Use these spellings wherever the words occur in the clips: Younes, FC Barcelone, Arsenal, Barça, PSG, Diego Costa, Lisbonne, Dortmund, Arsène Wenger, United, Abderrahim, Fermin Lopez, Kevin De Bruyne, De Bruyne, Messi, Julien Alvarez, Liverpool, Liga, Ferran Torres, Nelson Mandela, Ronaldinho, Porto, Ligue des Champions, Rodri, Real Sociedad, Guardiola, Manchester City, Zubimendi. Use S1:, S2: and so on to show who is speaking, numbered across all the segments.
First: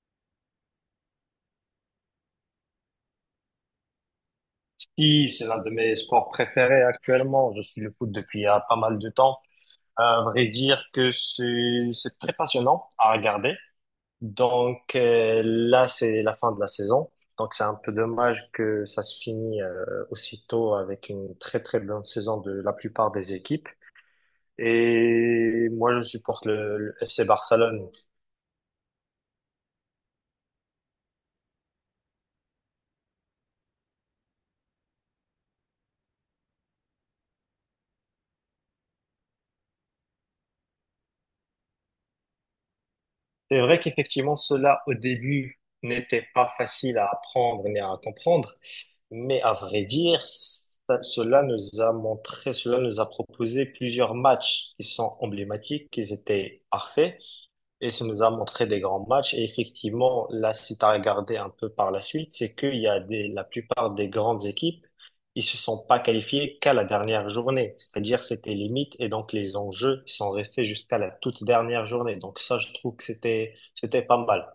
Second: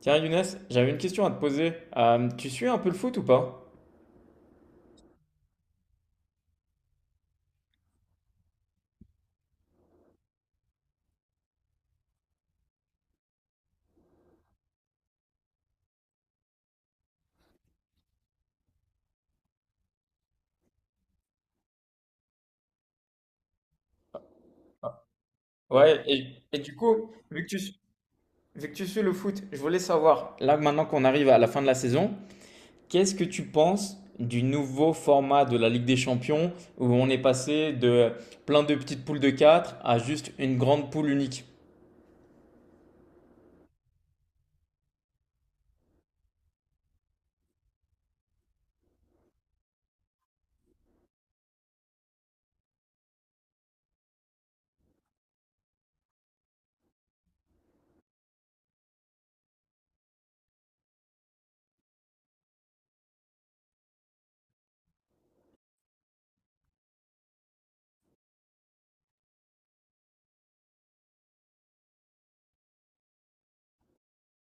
S1: Tiens Younes, j'avais une question à te poser. Tu suis un peu le foot ou pas?
S2: Oui, c'est l'un de mes sports préférés actuellement. Je suis le foot depuis pas mal de temps. À vrai dire que c'est très passionnant à regarder. Donc là, c'est la fin de la saison. Donc c'est un peu dommage que ça se finit aussitôt avec une très très bonne saison de la plupart des équipes. Et moi,
S1: Ouais,
S2: je
S1: et,
S2: supporte
S1: et du
S2: le
S1: coup,
S2: FC Barcelone.
S1: vu que tu suis le foot, je voulais savoir, là maintenant qu'on arrive à la fin de la saison, qu'est-ce que tu penses du nouveau format de la Ligue des Champions où on est passé de plein de petites poules de 4 à juste une grande poule unique?
S2: C'est vrai qu'effectivement, cela au début n'était pas facile à apprendre ni à comprendre. Mais à vrai dire, cela nous a montré, cela nous a proposé plusieurs matchs qui sont emblématiques, qui étaient parfaits, et ça nous a montré des grands matchs. Et effectivement, là, si tu as regardé un peu par la suite, c'est qu'il y a la plupart des grandes équipes, ils se sont pas qualifiés qu'à la dernière journée. C'est-à-dire, c'était limite, et donc les enjeux sont restés jusqu'à la toute dernière journée. Donc ça, je trouve que c'était pas mal.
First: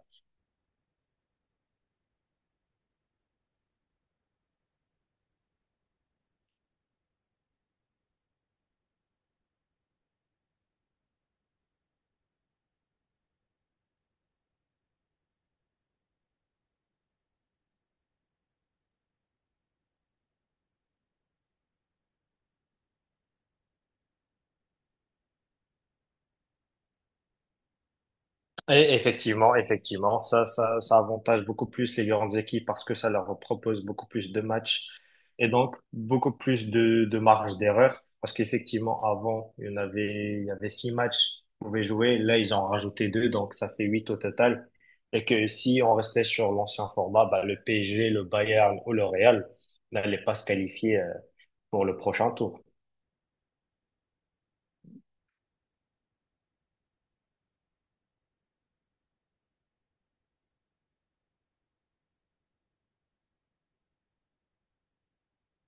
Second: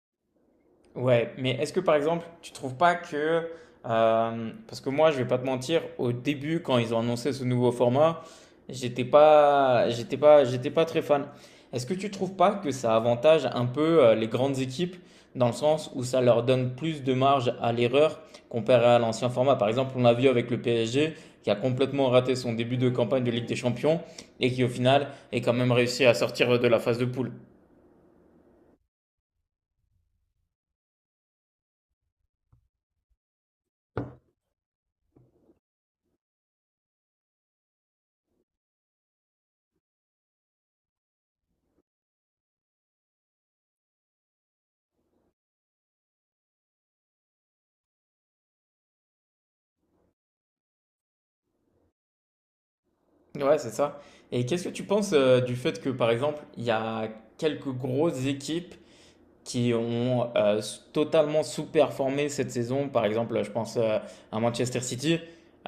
S1: Ouais, mais est-ce que par exemple, tu trouves pas que, parce que moi, je vais pas te mentir, au début, quand ils ont annoncé ce nouveau format, j'étais pas très fan. Est-ce que tu trouves pas que ça avantage un peu les grandes équipes dans le sens où ça leur donne plus de marge à l'erreur comparé à l'ancien format? Par exemple, on a vu avec le PSG qui a complètement raté son début de campagne de Ligue des Champions et qui au final est quand même réussi à sortir de la phase de poule.
S2: Et effectivement, ça avantage beaucoup plus les grandes équipes parce que ça leur propose beaucoup plus de matchs et donc beaucoup plus de marge d'erreur. Parce qu'effectivement, avant, il y avait six matchs qu'on pouvait jouer. Là, ils en ont rajouté deux, donc ça fait huit au total. Et que si on restait sur l'ancien format, bah, le PSG, le Bayern ou le Real n'allaient pas se qualifier pour le prochain tour.
S1: Ouais, c'est ça. Et qu'est-ce que tu penses du fait que, par exemple, il y a quelques grosses équipes qui ont totalement sous-performé cette saison. Par exemple, je pense à Manchester City,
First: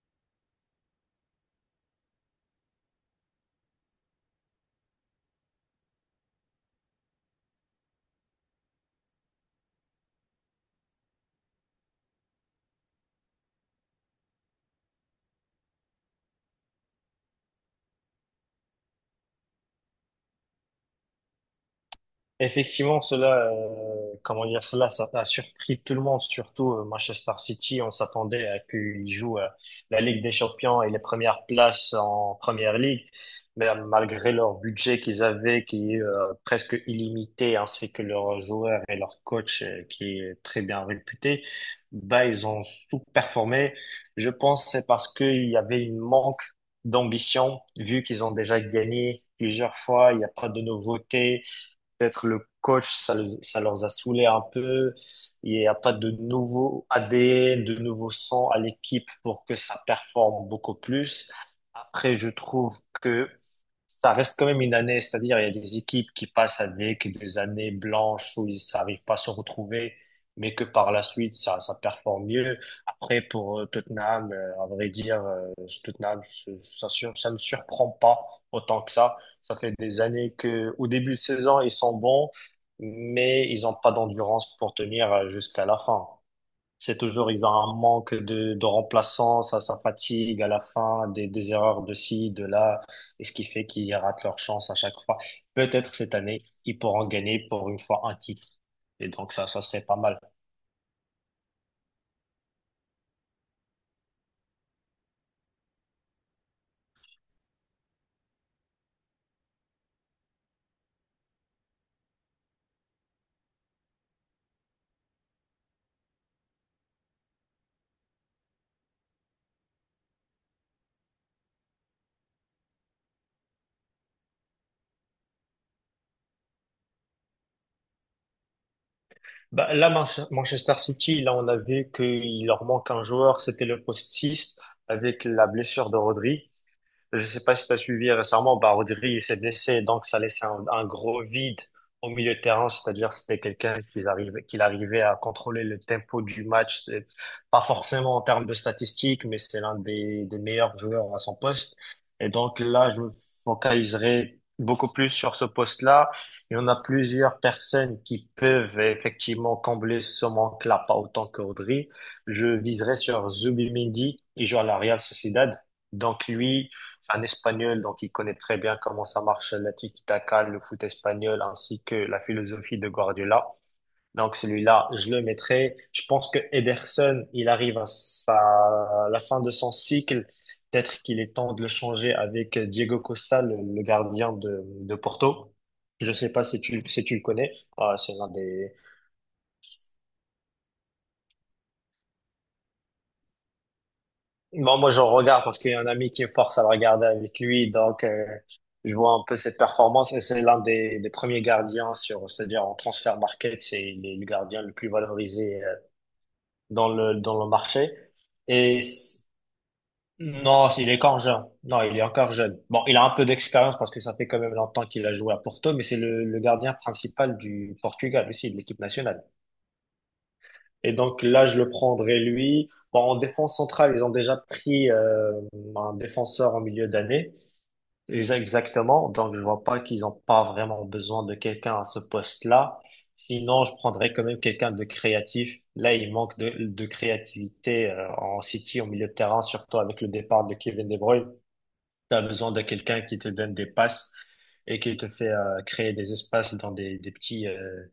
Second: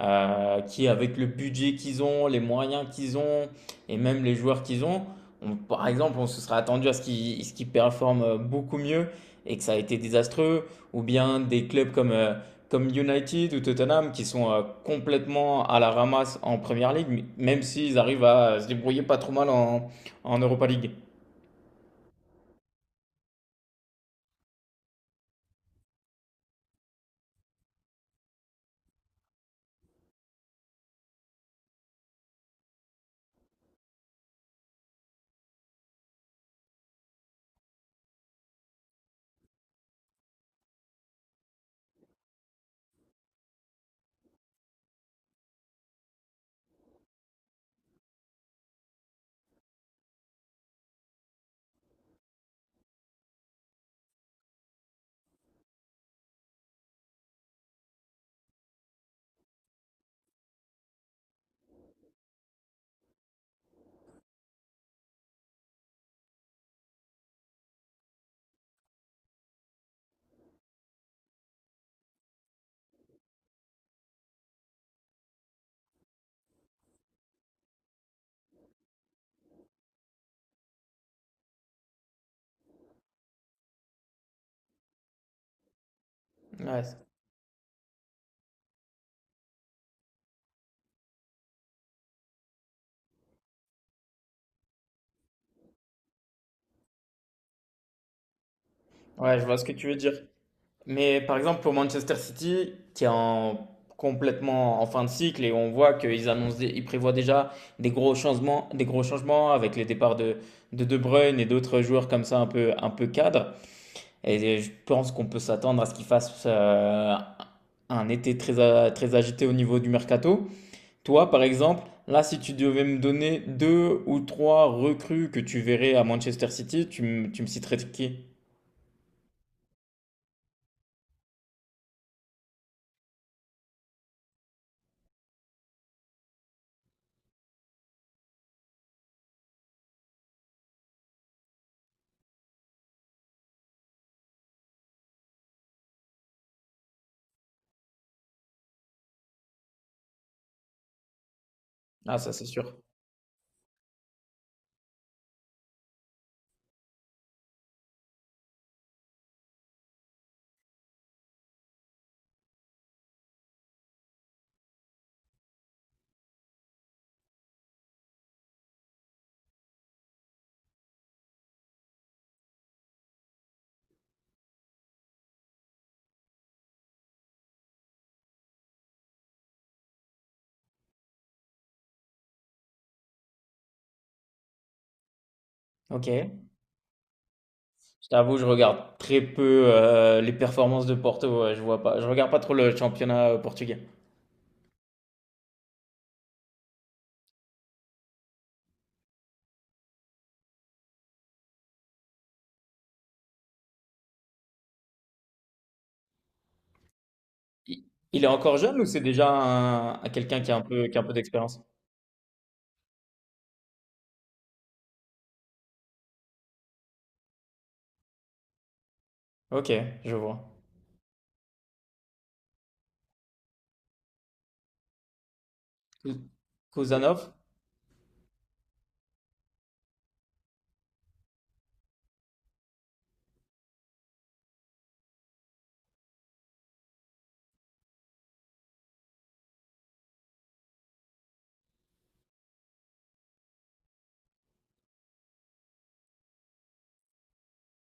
S1: qui avec le budget qu'ils ont, les moyens qu'ils ont, et même les joueurs qu'ils ont, par exemple, on se serait attendu à ce qu'ils performent beaucoup mieux et que ça a été désastreux. Ou bien des clubs comme, comme United ou Tottenham, qui sont complètement à la ramasse en Première League, même s'ils arrivent à se débrouiller pas trop mal en, en Europa League.
S2: Effectivement, cela, comment dire, cela, ça a surpris tout le monde, surtout Manchester City. On s'attendait à qu'ils jouent la Ligue des Champions et les premières places en Première Ligue, mais malgré leur budget qu'ils avaient, qui est presque illimité, ainsi que leurs joueurs et leur coach qui est très bien réputé, bah ils ont sous-performé. Je pense que c'est parce qu'il y avait une manque d'ambition, vu qu'ils ont déjà gagné plusieurs fois, il n'y a pas de nouveauté. Peut-être le coach, ça, ça leur a saoulé un peu. Il n'y a pas de nouveau ADN, de nouveau sang à l'équipe pour que ça performe beaucoup plus. Après, je trouve que ça reste quand même une année, c'est-à-dire il y a des équipes qui passent avec des années blanches où ils n'arrivent pas à se retrouver, mais que par la suite, ça performe mieux. Après, pour Tottenham, à vrai dire, Tottenham, ça, ça me surprend pas autant que ça. Ça fait des années que, au début de saison, ils sont bons, mais ils n'ont pas d'endurance pour tenir jusqu'à la fin.
S1: Ouais, c-
S2: C'est toujours, ils ont un manque de remplaçants, ça fatigue à la fin, des erreurs de ci, de là, et ce qui fait qu'ils ratent leur chance à chaque fois. Peut-être cette année, ils pourront gagner pour une fois un titre. Et donc,
S1: ouais, je
S2: ça,
S1: vois
S2: ça
S1: ce que
S2: serait
S1: tu veux
S2: pas
S1: dire.
S2: mal.
S1: Mais par exemple, pour Manchester City, complètement en fin de cycle et on voit qu'ils ils prévoient déjà des gros changements avec les départs de De Bruyne et d'autres joueurs comme ça un peu cadres. Et je pense qu'on peut s'attendre à ce qu'ils fassent un été très agité au niveau du mercato. Toi, par exemple, là, si tu devais me donner deux ou trois recrues que tu verrais à Manchester City, tu me citerais qui?
S2: Bah, là, Manchester City, là, on a vu qu'il leur manque un joueur, c'était le poste 6, avec la blessure de Rodri. Je sais pas si tu as suivi récemment, bah, Rodri s'est blessé, donc ça laissait un gros vide au milieu de terrain, c'est-à-dire c'était quelqu'un qui arrivait à contrôler le tempo du match. C'est pas forcément en termes de statistiques, mais c'est l'un des meilleurs joueurs à son poste.
S1: Ah,
S2: Et
S1: ça, c'est
S2: donc
S1: sûr.
S2: là, je me focaliserai beaucoup plus sur ce poste-là. Il y en a plusieurs personnes qui peuvent effectivement combler ce manque-là, pas autant que Rodri. Je viserai sur Zubimendi, il joue à la Real Sociedad. Donc lui, c'est un Espagnol, donc il connaît très bien comment ça marche la tiki-taka, le foot espagnol, ainsi que la philosophie de Guardiola. Donc celui-là, je le mettrai. Je pense que Ederson, il arrive à la fin de son cycle. Peut-être qu'il est temps de le changer avec Diego Costa, le gardien de Porto.
S1: Ok.
S2: Je sais pas si tu le connais. Ah,
S1: Je
S2: c'est l'un
S1: t'avoue, je
S2: des.
S1: regarde très peu les performances de Porto. Ouais, je vois pas. Je regarde pas trop le championnat portugais.
S2: Bon, moi, je regarde parce qu'il y a un ami qui me force à le regarder avec lui. Donc, je vois un peu cette performance. Et c'est l'un des premiers gardiens sur, c'est-à-dire en transfer market, c'est il est le gardien le plus valorisé dans le
S1: Il,
S2: marché.
S1: il est encore
S2: Et
S1: jeune ou c'est déjà un quelqu'un qui a un
S2: non,
S1: peu,
S2: il est
S1: qui a un peu
S2: encore jeune.
S1: d'expérience?
S2: Non, il est encore jeune. Bon, il a un peu d'expérience parce que ça fait quand même longtemps qu'il a joué à Porto, mais c'est le gardien principal du Portugal aussi, de l'équipe nationale.
S1: Ok, je vois.
S2: Et donc là, je le prendrai lui. Bon, en défense centrale, ils ont déjà pris un défenseur en milieu
S1: Kuzanov?
S2: d'année. Exactement. Donc je vois pas qu'ils ont pas vraiment besoin de quelqu'un à ce poste-là. Sinon, je prendrais quand même quelqu'un de créatif. Là, il manque de créativité en City, au milieu de terrain, surtout avec le départ de Kevin De Bruyne. Tu as besoin de quelqu'un qui te donne des passes et qui te fait créer des espaces dans des, des petits, euh,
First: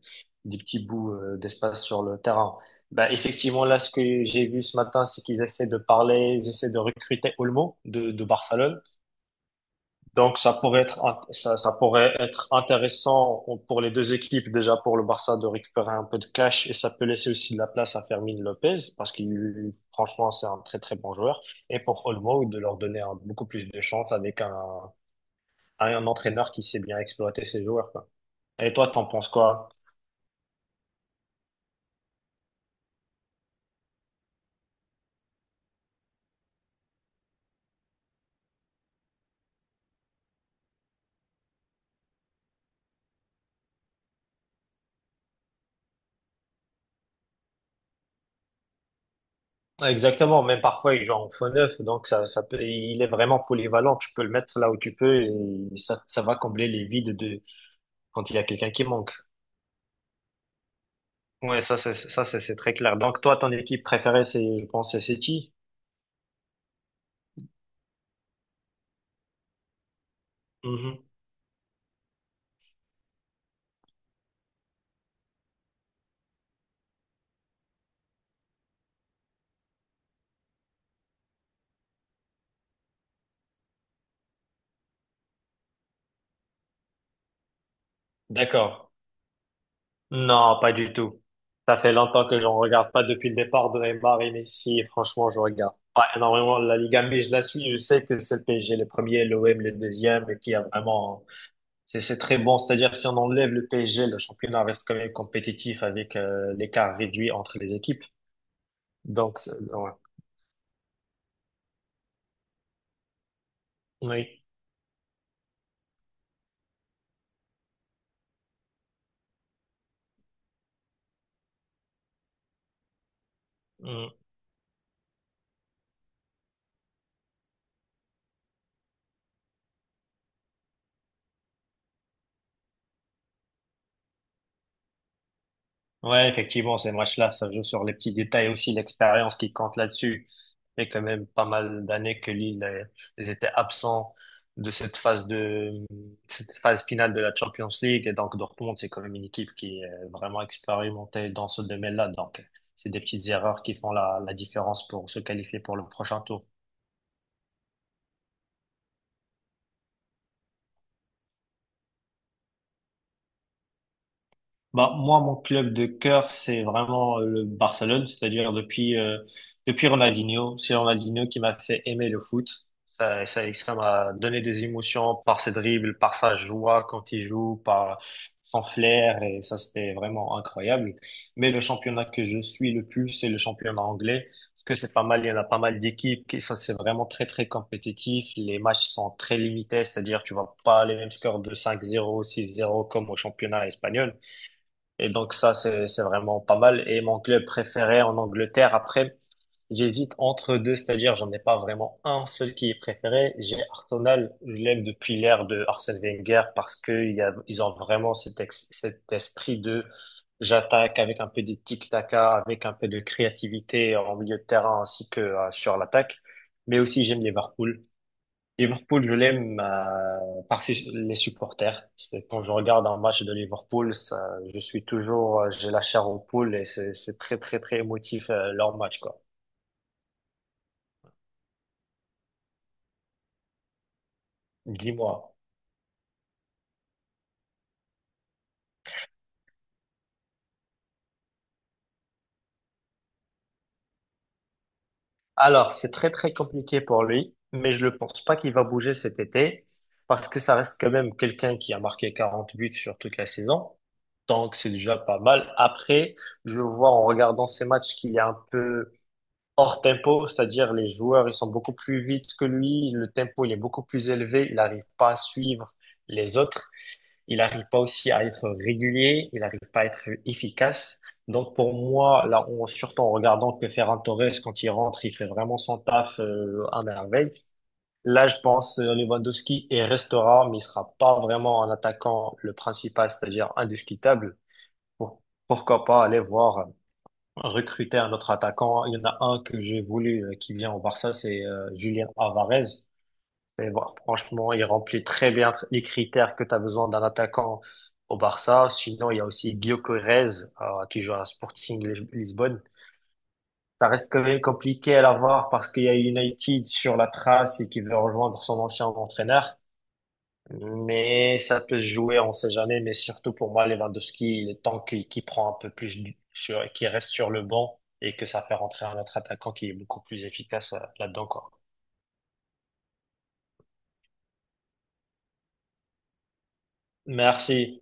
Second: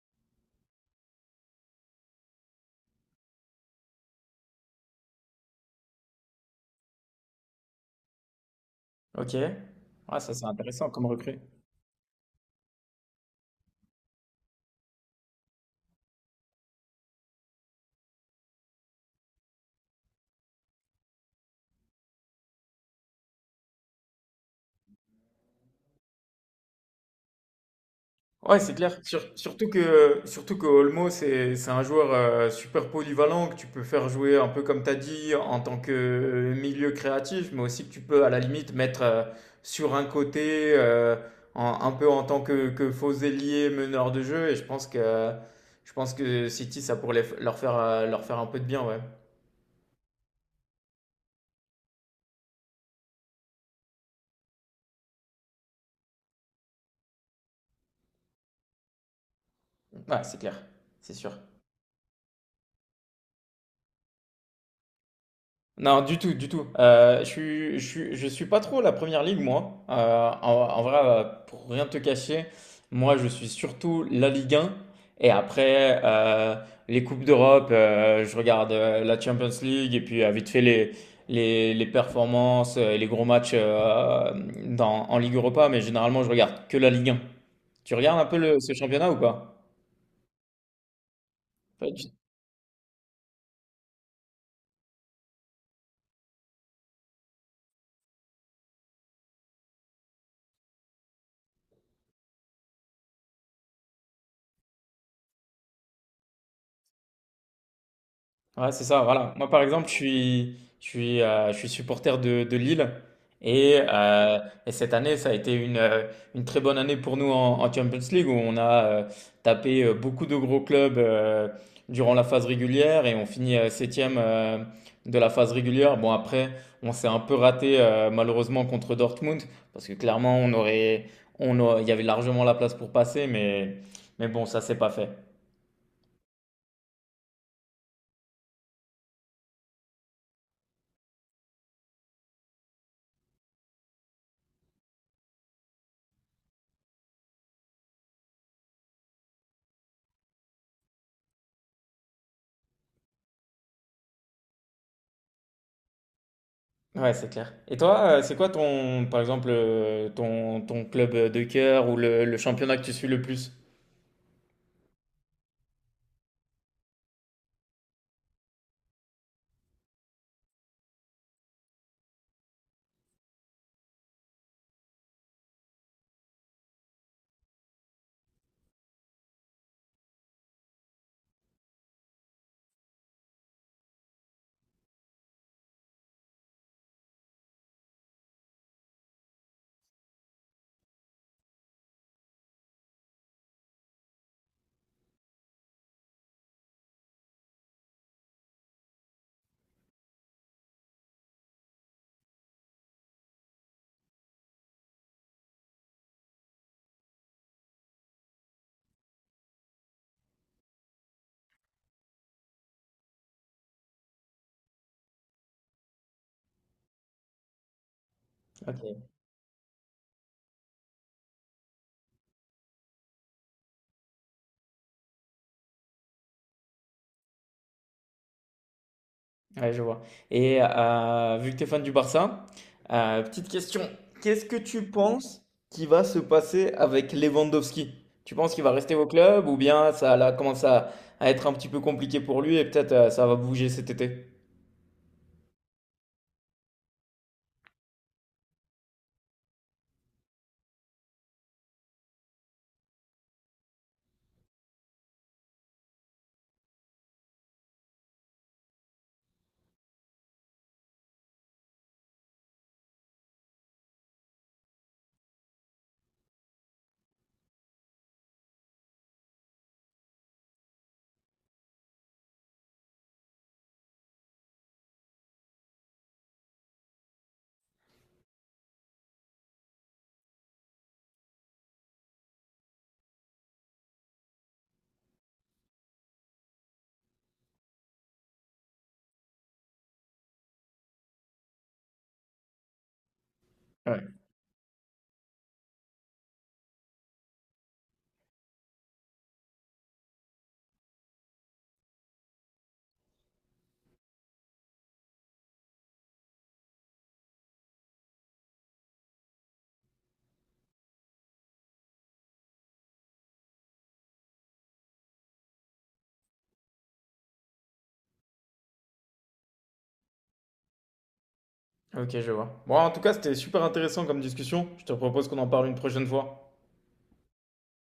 S2: des petits bouts d'espace sur le terrain. Bah, effectivement, là, ce que j'ai vu ce matin, c'est qu'ils essaient de parler, ils essaient de recruter Olmo de Barcelone.
S1: Ok. Ouais, ça
S2: Donc,
S1: c'est
S2: ça pourrait
S1: intéressant
S2: être,
S1: comme
S2: int-
S1: recrue.
S2: ça, ça pourrait être intéressant pour les deux équipes, déjà pour le Barça, de récupérer un peu de cash et ça peut laisser aussi de la place à Fermin Lopez parce qu'il, franchement, c'est un très, très bon joueur. Et pour Olmo, de leur donner beaucoup plus de chance à un entraîneur qui sait bien exploiter ses joueurs, quoi.
S1: Ouais,
S2: Et
S1: c'est
S2: toi,
S1: clair.
S2: t'en penses quoi?
S1: Surtout que Olmo, c'est un joueur super polyvalent que tu peux faire jouer un peu comme tu as dit en tant que milieu créatif, mais aussi que tu peux à la limite mettre sur un côté, un peu en tant que faux ailier, meneur de jeu. Et je pense que City, ça pourrait leur faire un peu de bien, ouais.
S2: Exactement, même parfois il joue en faux neuf, donc ça peut, il est vraiment polyvalent. Tu peux le mettre là où tu peux et ça va combler les vides de quand il y a quelqu'un qui manque.
S1: Ouais, c'est clair. C'est sûr.
S2: Ouais, ça c'est très clair. Donc toi, ton équipe préférée, c'est je pense c'est City.
S1: Non, du tout, du tout. Je suis pas trop la première ligue, moi. En vrai,
S2: Mhm.
S1: pour rien te cacher, moi, je suis surtout la Ligue 1. Et après, les Coupes d'Europe, je regarde la Champions League et puis vite fait les performances et les gros matchs en Ligue Europa. Mais généralement, je regarde que la Ligue 1. Tu regardes un peu ce
S2: D'accord.
S1: championnat ou pas?
S2: Non, pas du tout. Ça fait longtemps que j'en regarde pas depuis le départ de Neymar et Messi. Franchement, je regarde pas énormément la Liga, mais je la suis. Je sais que c'est le PSG le premier, l'OM le deuxième, et qui a vraiment. C'est très bon. C'est-à-dire, si on enlève le PSG, le championnat reste quand même compétitif avec l'écart réduit entre les équipes.
S1: Ouais, c'est ça, voilà.
S2: Donc,
S1: Moi, par exemple,
S2: ouais.
S1: je suis supporter de Lille. Et, euh,
S2: Oui.
S1: et cette année, ça a été une très bonne année pour nous en, en Champions League, où on a tapé beaucoup de gros clubs durant la phase régulière et on finit
S2: Mm.
S1: septième de la phase régulière. Bon, après, on s'est un peu raté malheureusement contre Dortmund, parce que clairement, il y avait largement la place pour passer, mais bon, ça s'est pas fait.
S2: Ouais, effectivement, ces matchs-là, ça joue sur les petits détails aussi, l'expérience qui compte là-dessus. Il y a quand même pas mal d'années que Lille ils étaient absents de cette phase finale de la Champions League. Et donc, Dortmund, c'est quand même une équipe qui est vraiment expérimentée dans ce domaine-là. Donc, c'est des petites erreurs qui font la différence pour se qualifier pour le prochain tour.
S1: Ouais, c'est clair. Et toi, c'est quoi ton, par exemple, ton club de cœur ou le championnat que tu suis le plus?
S2: Bah, moi, mon club de cœur, c'est vraiment le Barcelone, c'est-à-dire depuis Ronaldinho. C'est Ronaldinho qui m'a fait aimer le foot. Ça m'a donné des émotions par ses dribbles, par sa joie quand il joue, par son flair, et ça, c'était vraiment incroyable. Mais le championnat que je suis le plus, c'est le championnat anglais. Parce que c'est pas mal, il y en a pas mal d'équipes qui, ça, c'est vraiment très, très compétitif. Les matchs sont très limités, c'est-à-dire, tu vois pas les mêmes scores de 5-0, 6-0 comme au championnat espagnol. Et donc ça, c'est vraiment pas mal. Et mon club préféré en Angleterre, après, j'hésite entre deux, c'est-à-dire j'en ai pas vraiment un seul qui est préféré. J'ai Arsenal, je l'aime depuis l'ère de Arsène Wenger parce que ils ont vraiment cet esprit de j'attaque avec un peu de tic-taca, avec un peu de créativité en milieu de terrain ainsi que sur l'attaque. Mais aussi j'aime Liverpool. Liverpool,
S1: Ok,
S2: je l'aime par les supporters. Quand je regarde un match de Liverpool, ça, je suis toujours, j'ai la chair aux poules et c'est très très très émotif leur match quoi.
S1: ouais, je vois. Et vu que tu es fan du Barça, petite question. Qu'est-ce que tu
S2: Dis-moi.
S1: penses qui va se passer avec Lewandowski? Tu penses qu'il va rester au club ou bien ça là, commence à être un petit peu compliqué pour lui et peut-être ça va bouger cet été?
S2: Alors, c'est très très compliqué pour lui, mais je ne pense pas qu'il va bouger cet été parce que ça reste quand même quelqu'un qui a marqué 40 buts sur toute la saison. Donc, c'est déjà pas mal. Après, je vois en regardant ces matchs qu'il est un peu hors tempo, c'est-à-dire les joueurs, ils sont beaucoup plus vite que lui, le tempo, il est beaucoup plus élevé, il n'arrive pas à suivre les autres, il n'arrive pas aussi à être régulier, il n'arrive pas à être efficace. Donc pour moi, là, surtout en regardant que Ferran Torres, quand il rentre, il fait vraiment son taf à merveille. Là, je pense Lewandowski et restera, mais il sera pas vraiment un attaquant le principal, c'est-à-dire indiscutable. Pour- Pourquoi pas aller voir recruter un autre attaquant. Il y en a un que j'ai voulu qui vient au Barça, c'est Julien Alvarez. Et bon,
S1: Ouais.
S2: franchement, il remplit très bien les critères que tu as besoin d'un attaquant au Barça. Sinon, il y a aussi Guillaume Corrèze qui joue à Sporting Lisbonne. Ça reste quand même compliqué à l'avoir parce qu'il y a United sur la trace et qui veut rejoindre son ancien entraîneur. Mais ça peut se jouer, on sait jamais. Mais surtout pour moi, Lewandowski, il est temps qu'il prend un peu plus qu'il reste sur le banc et que ça fait rentrer un autre attaquant qui est beaucoup plus efficace là-dedans, quoi.
S1: Ok, je vois. Bon, en tout cas, c'était super intéressant comme discussion. Je te propose qu'on en parle une prochaine fois.
S2: Merci.